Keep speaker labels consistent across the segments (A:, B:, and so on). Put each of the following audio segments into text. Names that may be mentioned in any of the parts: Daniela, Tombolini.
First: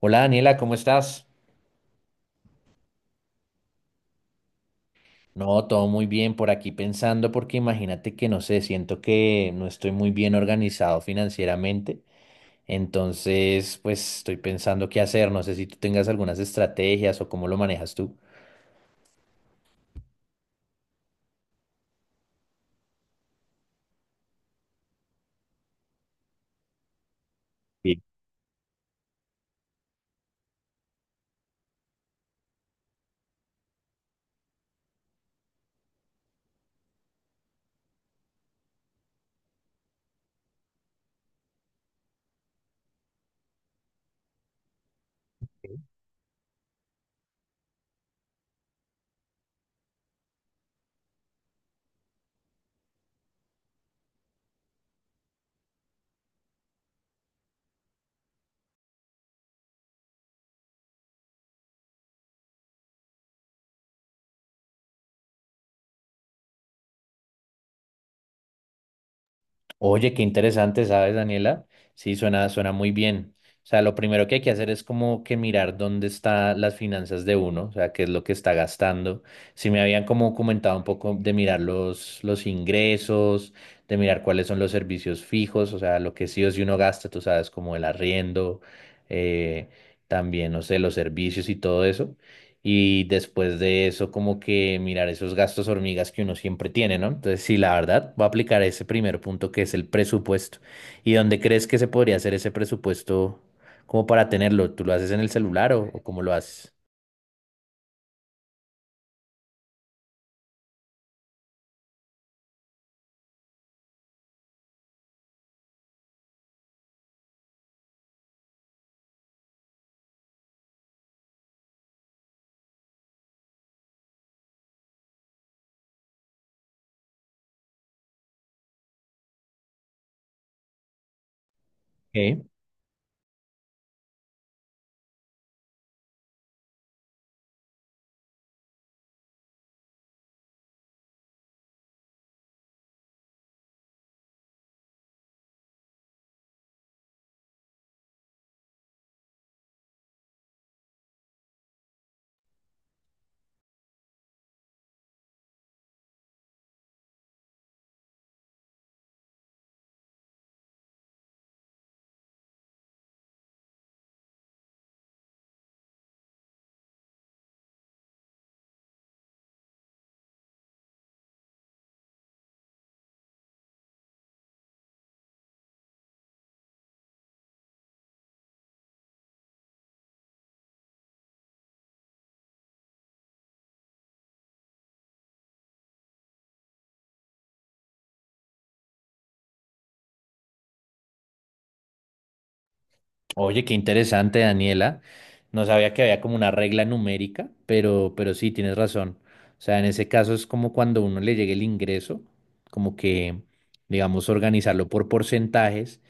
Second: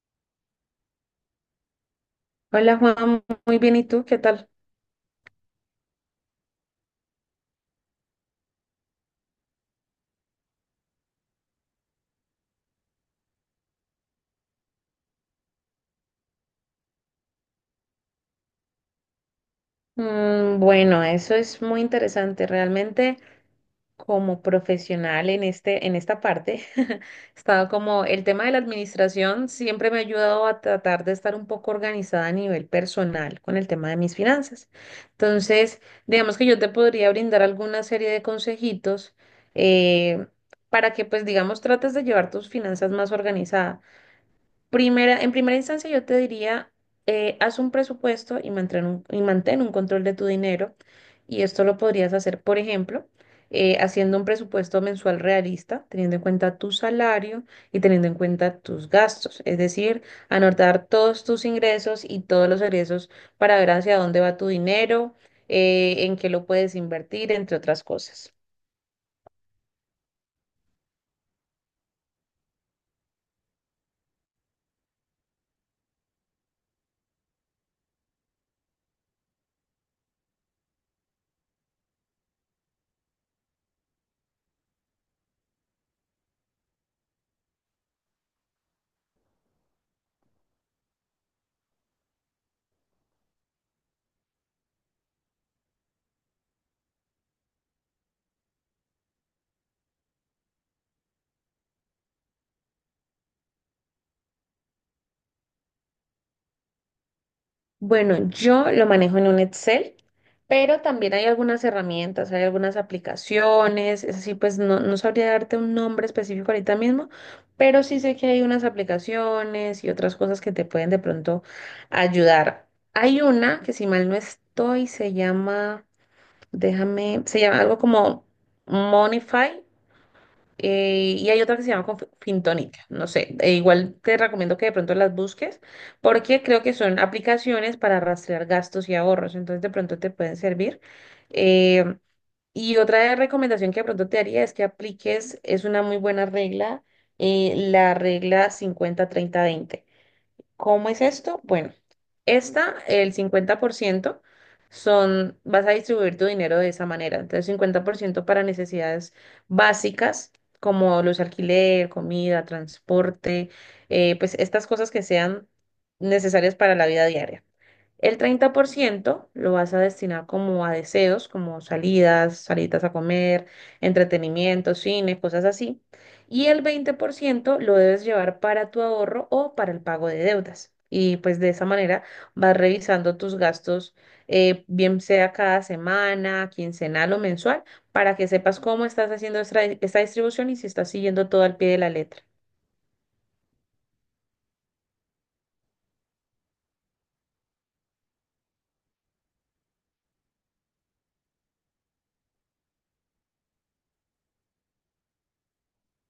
A: Hola Daniela, ¿cómo estás?
B: Hola Juan, muy bien, ¿y tú qué tal?
A: No, todo muy bien por aquí pensando porque imagínate que no sé, siento que no estoy muy bien organizado financieramente, entonces pues estoy pensando qué hacer, no sé si tú tengas algunas estrategias o cómo lo manejas tú.
B: Bueno, eso es muy interesante. Realmente como profesional en en esta parte, he estado
A: Sí.
B: como el tema de la administración siempre me ha ayudado a tratar de estar un poco organizada a nivel personal con el tema de mis finanzas. Entonces, digamos que yo te podría brindar alguna serie de consejitos eh, para que pues digamos trates de llevar tus finanzas más organizadas. En primera instancia, yo te diría, haz un presupuesto y mantén un control de tu dinero. Y esto lo podrías hacer, por ejemplo, haciendo un presupuesto mensual realista, teniendo en cuenta tu salario y teniendo en cuenta tus gastos. Es decir, anotar todos tus ingresos y todos los egresos para ver hacia dónde va tu dinero, en qué lo puedes invertir, entre otras cosas.
A: Oye, qué interesante, ¿sabes, Daniela? Sí, suena muy bien. O sea, lo primero que hay que hacer es como que mirar dónde están las finanzas de uno, o sea, qué es lo que está gastando. Si me habían como comentado un poco de mirar los ingresos, de mirar cuáles son los servicios fijos, o sea, lo que sí o sí uno gasta, tú sabes, como el arriendo, eh, también, no sé, los servicios y todo eso. Y después de eso, como que mirar esos gastos hormigas que uno siempre tiene, ¿no? Entonces, sí, la verdad, va a aplicar ese primer punto que es el presupuesto. ¿Y dónde crees que se podría hacer ese presupuesto como para tenerlo? ¿Tú lo haces en el celular o cómo lo haces?
B: Bueno, yo lo manejo en un Excel, pero también hay algunas herramientas, hay algunas aplicaciones, es así, pues no sabría darte un nombre específico ahorita mismo, pero sí sé que hay unas aplicaciones y otras cosas que te pueden de pronto ayudar. Hay una que si mal no estoy, se llama, déjame, se llama algo como Monify, y hay otra que se llama
A: Ok.
B: Fintónica, no sé, e igual te recomiendo que de pronto las busques porque creo que son aplicaciones para rastrear gastos y ahorros, entonces de pronto te pueden servir. Eh, y otra recomendación que de pronto te haría es que apliques, es una muy buena regla, la regla 50 30 20. ¿Cómo es esto? Bueno, esta, el 50% son, vas a distribuir tu dinero de esa manera. Entonces, 50% para necesidades básicas, como los alquiler, comida, transporte, pues estas cosas que sean necesarias para la vida diaria. El 30% lo vas a destinar como a deseos, como salidas, salidas a comer, entretenimiento, cine, cosas así. Y el 20% lo debes llevar para tu ahorro o para el pago de deudas. Y pues de esa manera vas revisando tus gastos, bien sea cada semana, quincenal o mensual, para que sepas cómo estás haciendo esta distribución y si estás siguiendo todo al pie de la letra.
A: Oye, qué interesante, Daniela. No sabía que había como una regla numérica, pero sí, tienes razón. O sea, en ese caso es como cuando a uno le llegue el ingreso, como que, digamos, organizarlo por porcentajes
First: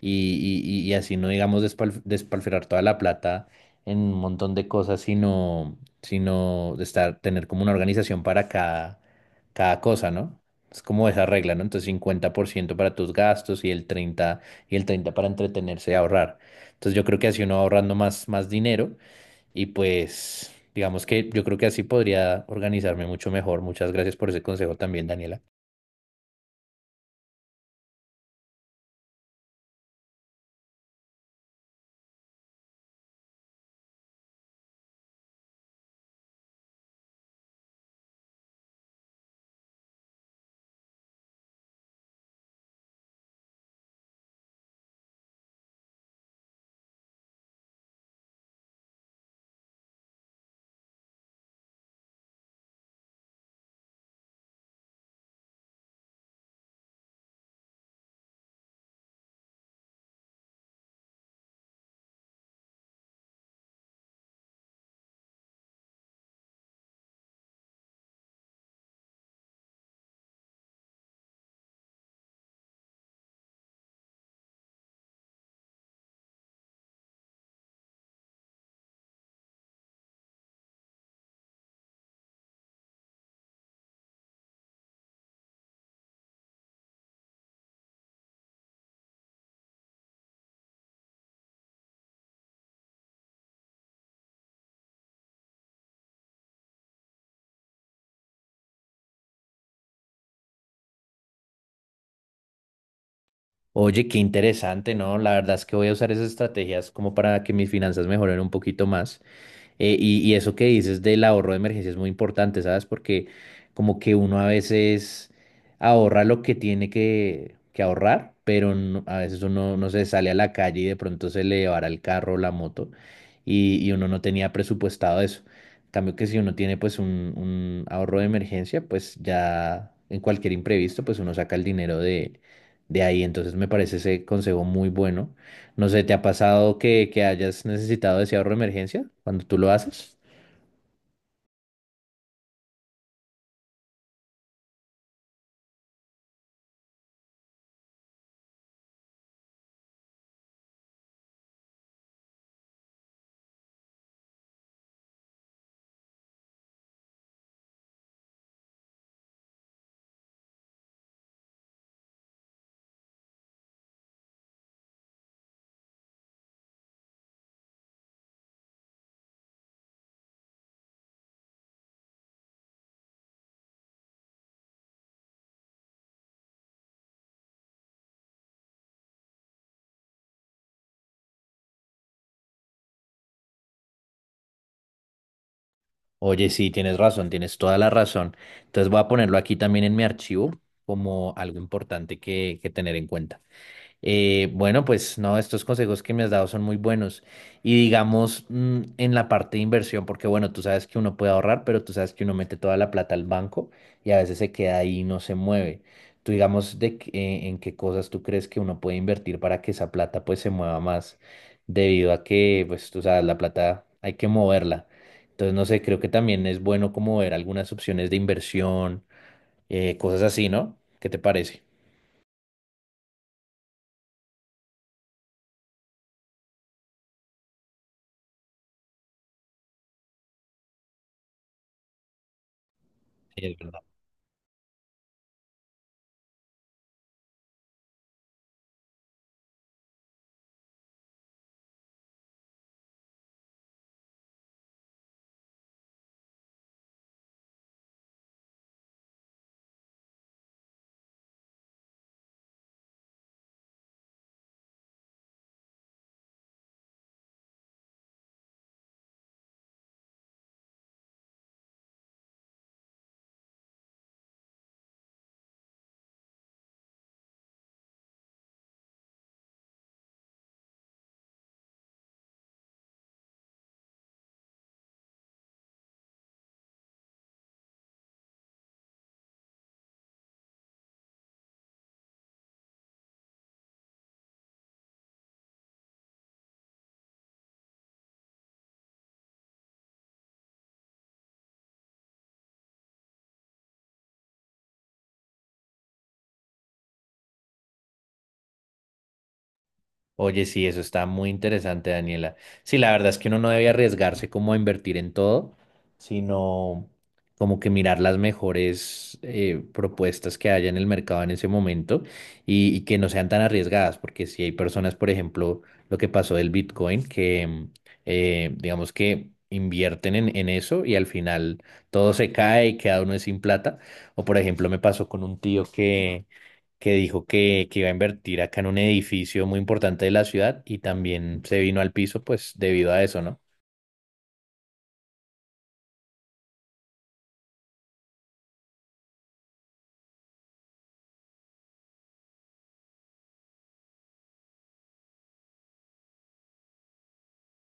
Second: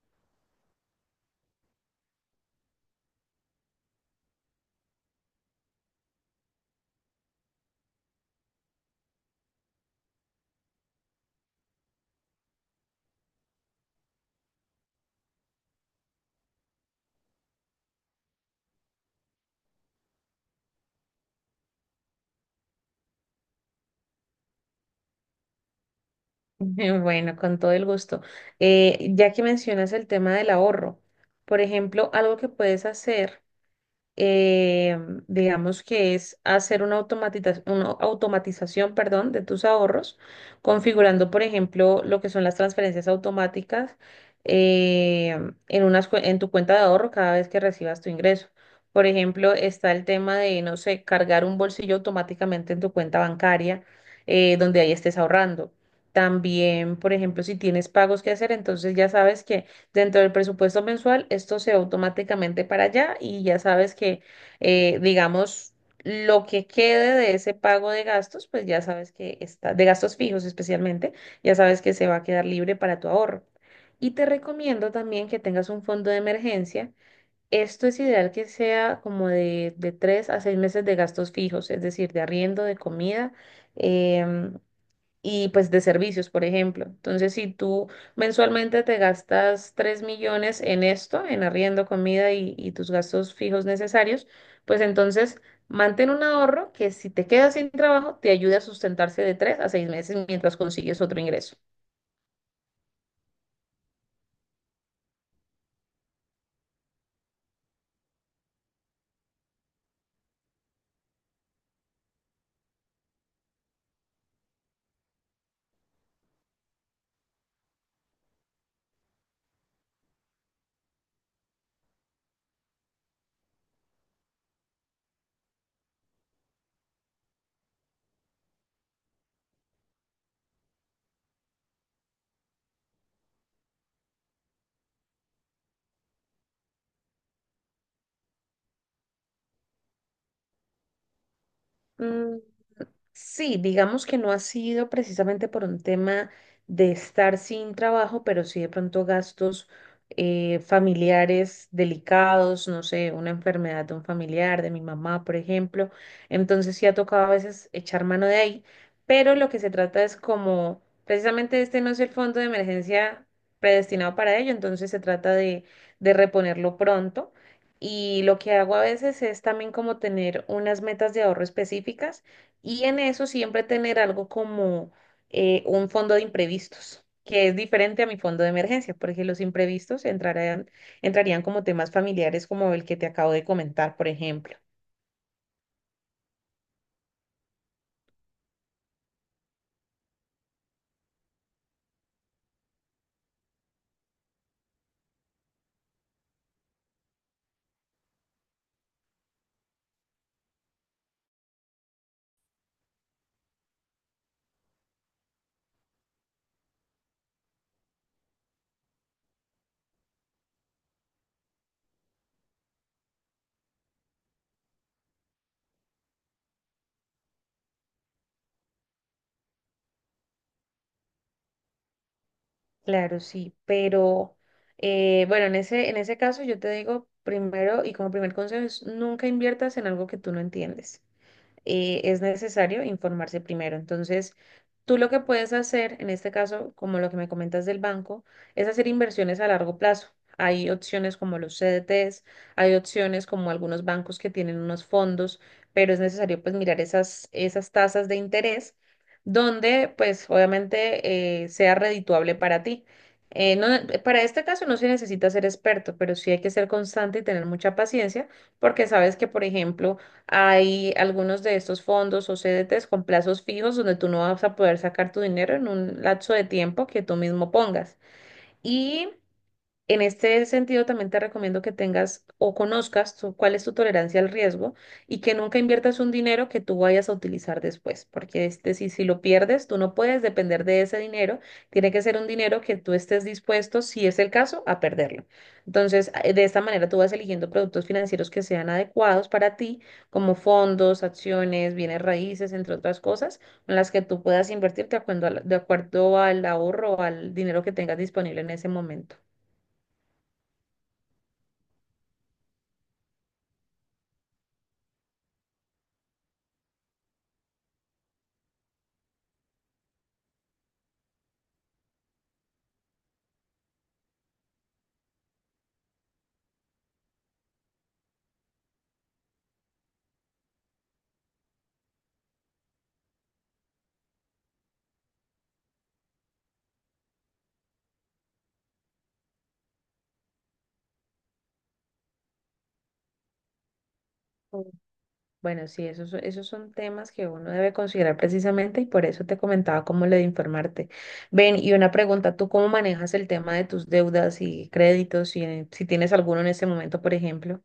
A: y así no, digamos, despilfarrar toda la plata en un montón de cosas, sino de estar, tener como una organización para cada cosa, ¿no? Es como esa regla, ¿no? Entonces, 50% para tus gastos y el 30 para entretenerse y ahorrar. Entonces yo creo que así uno va ahorrando más dinero y pues digamos que yo creo que así podría organizarme mucho mejor. Muchas gracias por ese consejo también, Daniela.
B: Bueno, con todo el gusto. Ya que mencionas el tema del ahorro, por ejemplo, algo que puedes hacer eh, digamos que es hacer una una automatización, perdón, de tus ahorros, configurando, por ejemplo, lo que son las transferencias automáticas eh, en en tu cuenta de ahorro cada vez que recibas tu ingreso. Por ejemplo, está el tema de, no sé, cargar un bolsillo automáticamente en tu cuenta bancaria, donde ahí estés ahorrando. También, por ejemplo, si tienes pagos que hacer, entonces ya sabes que dentro del presupuesto mensual, esto se va automáticamente para allá y ya sabes que, digamos, lo que quede de ese pago de gastos, pues ya sabes que está, de gastos fijos especialmente, ya sabes que se va a quedar libre para tu ahorro. Y te recomiendo también que tengas un fondo de emergencia. Esto es ideal que sea como de 3 a 6 meses de gastos fijos, es decir, de arriendo, de comida, em, y pues de servicios, por ejemplo. Entonces, si tú mensualmente te gastas 3 millones en esto, en arriendo, comida y tus gastos fijos necesarios, pues entonces mantén un ahorro que si te quedas sin trabajo, te ayude a sustentarse de 3 a 6 meses mientras consigues otro ingreso.
A: Oye, qué interesante, ¿no? La verdad es que voy a usar esas estrategias como para que mis finanzas mejoren un poquito más. Y eso que dices del ahorro de emergencia es muy importante, ¿sabes? Porque como que uno a veces ahorra lo que tiene que ahorrar, pero a veces uno no se sale a la calle y de pronto se le va el carro o la moto y uno no tenía presupuestado eso. En cambio que si uno tiene pues un ahorro de emergencia, pues ya en cualquier imprevisto, pues uno saca el dinero de ahí. Entonces me parece ese consejo muy bueno. No sé, ¿te ha pasado que hayas necesitado ese ahorro de emergencia cuando tú lo haces?
B: Sí, digamos que no ha sido precisamente por un tema de estar sin trabajo, pero sí de pronto gastos familiares delicados, no sé, una enfermedad de un familiar, de mi mamá, por ejemplo. Entonces sí ha tocado a veces echar mano de ahí, pero lo que se trata es como, precisamente este no es el fondo de emergencia predestinado para ello, entonces se trata de reponerlo pronto. Y lo que hago a veces es también como tener unas metas de ahorro específicas y en eso siempre tener algo como un fondo de imprevistos, que es diferente a mi fondo de emergencia, porque los imprevistos entrarían como temas familiares como el que te acabo de comentar, por ejemplo.
A: Oye, sí, tienes razón, tienes toda la razón. Entonces voy a ponerlo aquí también en mi archivo como algo importante que tener en cuenta. Bueno, pues no, estos consejos que me has dado son muy buenos. Y digamos, en la parte de inversión, porque bueno, tú sabes que uno puede ahorrar, pero tú sabes que uno mete toda la plata al banco y a veces se queda ahí y no se mueve. Tú digamos, ¿en qué cosas tú crees que uno puede invertir para que esa plata pues se mueva más? Debido a que, pues tú sabes, la plata hay que moverla. Entonces, no sé, creo que también es bueno como ver algunas opciones de inversión, cosas así, ¿no? ¿Qué te parece?
B: Claro, sí, pero bueno, en en ese caso yo te digo primero y como primer consejo es nunca inviertas en algo que tú no entiendes. Es necesario informarse primero. Entonces, tú lo que puedes hacer, en este caso, como lo que me comentas del banco, es hacer inversiones a largo plazo. Hay opciones como los CDTs, hay opciones como algunos bancos que tienen unos fondos, pero es necesario pues mirar esas tasas de interés donde pues obviamente sea redituable para ti. Eh, no- para este caso no se necesita ser experto, pero sí hay que ser constante y tener mucha paciencia porque sabes que, por ejemplo, hay algunos de estos fondos o CDTs con plazos fijos donde tú no vas a poder sacar tu dinero en un lapso de tiempo que tú mismo pongas. Y en este sentido, también te recomiendo que tengas o conozcas cuál es tu tolerancia al riesgo y que nunca inviertas un dinero que tú vayas a utilizar después, porque este, si lo pierdes, tú no puedes depender de ese dinero, tiene que ser un dinero que tú estés dispuesto, si es el caso, a perderlo. Entonces, de esta manera tú vas eligiendo productos financieros que sean adecuados para ti, como fondos, acciones, bienes raíces, entre otras cosas, en las que tú puedas invertir de acuerdo al ahorro o al dinero que tengas disponible en ese momento.
A: Oye, sí, eso está muy interesante, Daniela. Sí, la verdad es que uno no debe arriesgarse como a invertir en todo, sino como que mirar las mejores propuestas que haya en el mercado en ese momento y que no sean tan arriesgadas, porque si hay personas, por ejemplo, lo que pasó del Bitcoin, que digamos que invierten en eso y al final todo se cae y queda uno sin plata. O por ejemplo, me pasó con un tío que dijo que iba a invertir acá en un edificio muy importante de la ciudad y también se vino al piso, pues debido a eso, ¿no?
B: Bueno, sí, esos son temas que uno debe considerar precisamente y por eso te comentaba cómo lo de informarte. Ven, y una pregunta, ¿tú cómo manejas el tema de tus deudas y créditos, si tienes alguno en este momento, por ejemplo?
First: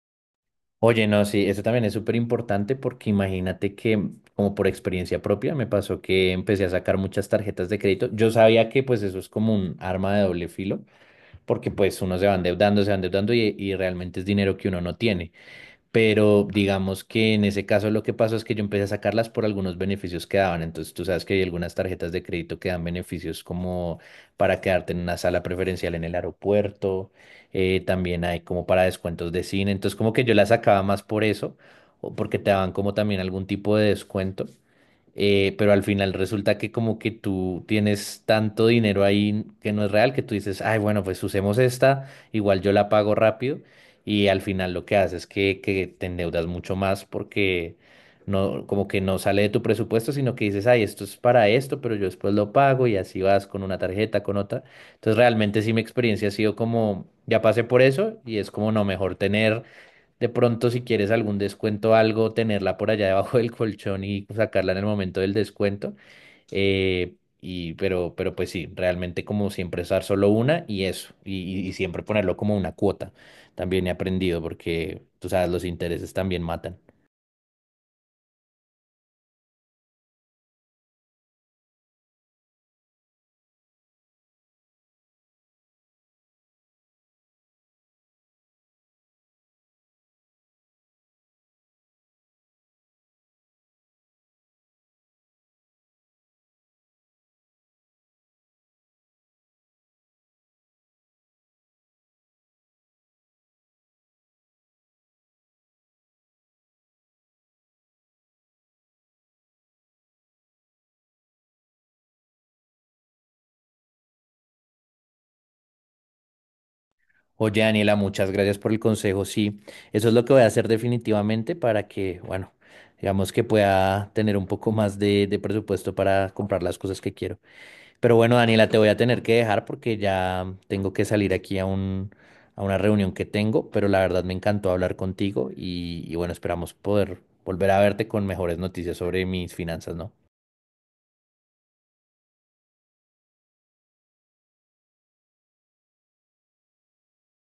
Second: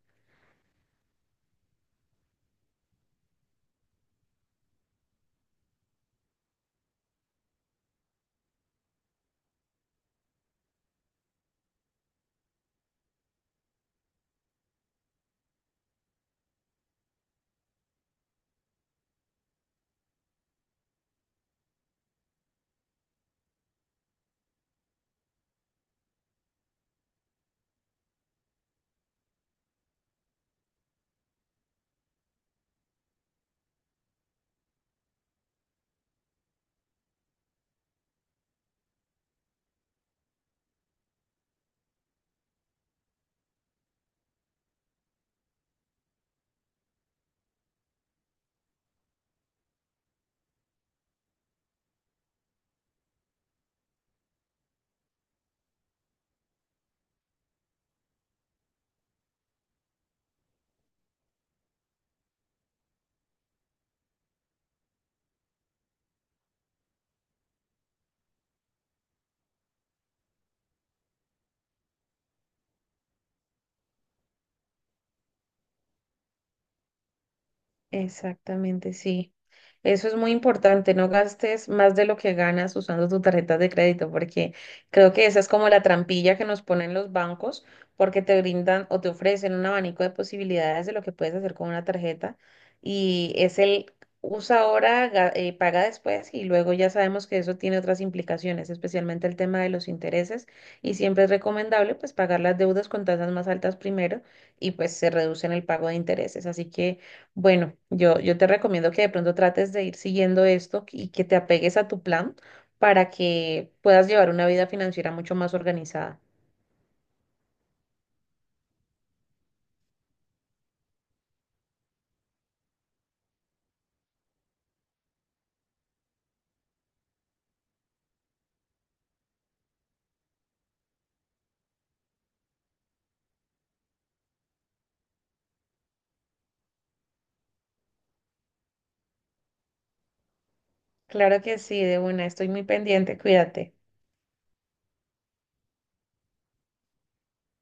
A: Oye, no, sí, eso también es súper importante porque imagínate que, como por experiencia propia, me pasó que empecé a sacar muchas tarjetas de crédito. Yo sabía que pues eso es como un arma de doble filo, porque pues uno se va endeudando y realmente es dinero que uno no tiene. Pero digamos que en ese caso lo que pasó es que yo empecé a sacarlas por algunos beneficios que daban. Entonces tú sabes que hay algunas tarjetas de crédito que dan beneficios como para quedarte en una sala preferencial en el aeropuerto, también hay como para descuentos de cine. Entonces como que yo las sacaba más por eso, o porque te daban como también algún tipo de descuento pero al final resulta que como que tú tienes tanto dinero ahí que no es real, que tú dices, ay, bueno, pues usemos esta, igual yo la pago rápido, y al final lo que haces es que te endeudas mucho más porque no, como que no sale de tu presupuesto, sino que dices, ay, esto es para esto, pero yo después lo pago y así vas con una tarjeta, con otra. Entonces realmente sí mi experiencia ha sido como, ya pasé por eso y es como, no, mejor tener de pronto, si quieres algún descuento, o algo, tenerla por allá debajo del colchón y sacarla en el momento del descuento. Eh, pero pues sí, realmente como siempre usar solo una y eso. Y siempre ponerlo como una cuota. También he aprendido porque, tú sabes, los intereses también matan.
B: Exactamente, sí. Eso es muy importante, no gastes más de lo que ganas usando tu tarjeta de crédito, porque creo que esa es como la trampilla que nos ponen los bancos, porque te brindan o te ofrecen un abanico de posibilidades de lo que puedes hacer con una tarjeta y es el usa ahora, paga después y luego ya sabemos que eso tiene otras implicaciones, especialmente el tema de los intereses y siempre es recomendable pues pagar las deudas con tasas más altas primero y pues se reducen el pago de intereses, así que bueno, yo te recomiendo que de pronto trates de ir siguiendo esto y que te apegues a tu plan para que puedas llevar una vida financiera mucho más organizada.
A: Oye, Daniela, muchas gracias por el consejo. Sí, eso es lo que voy a hacer definitivamente para que, bueno, digamos que pueda tener un poco más de presupuesto para comprar las cosas que quiero. Pero bueno, Daniela, te voy a tener que dejar porque ya tengo que salir aquí a una reunión que tengo, pero la verdad me encantó hablar contigo y bueno, esperamos poder volver a verte con mejores noticias sobre mis finanzas, ¿no?
B: Claro que sí, de una, estoy muy pendiente, cuídate.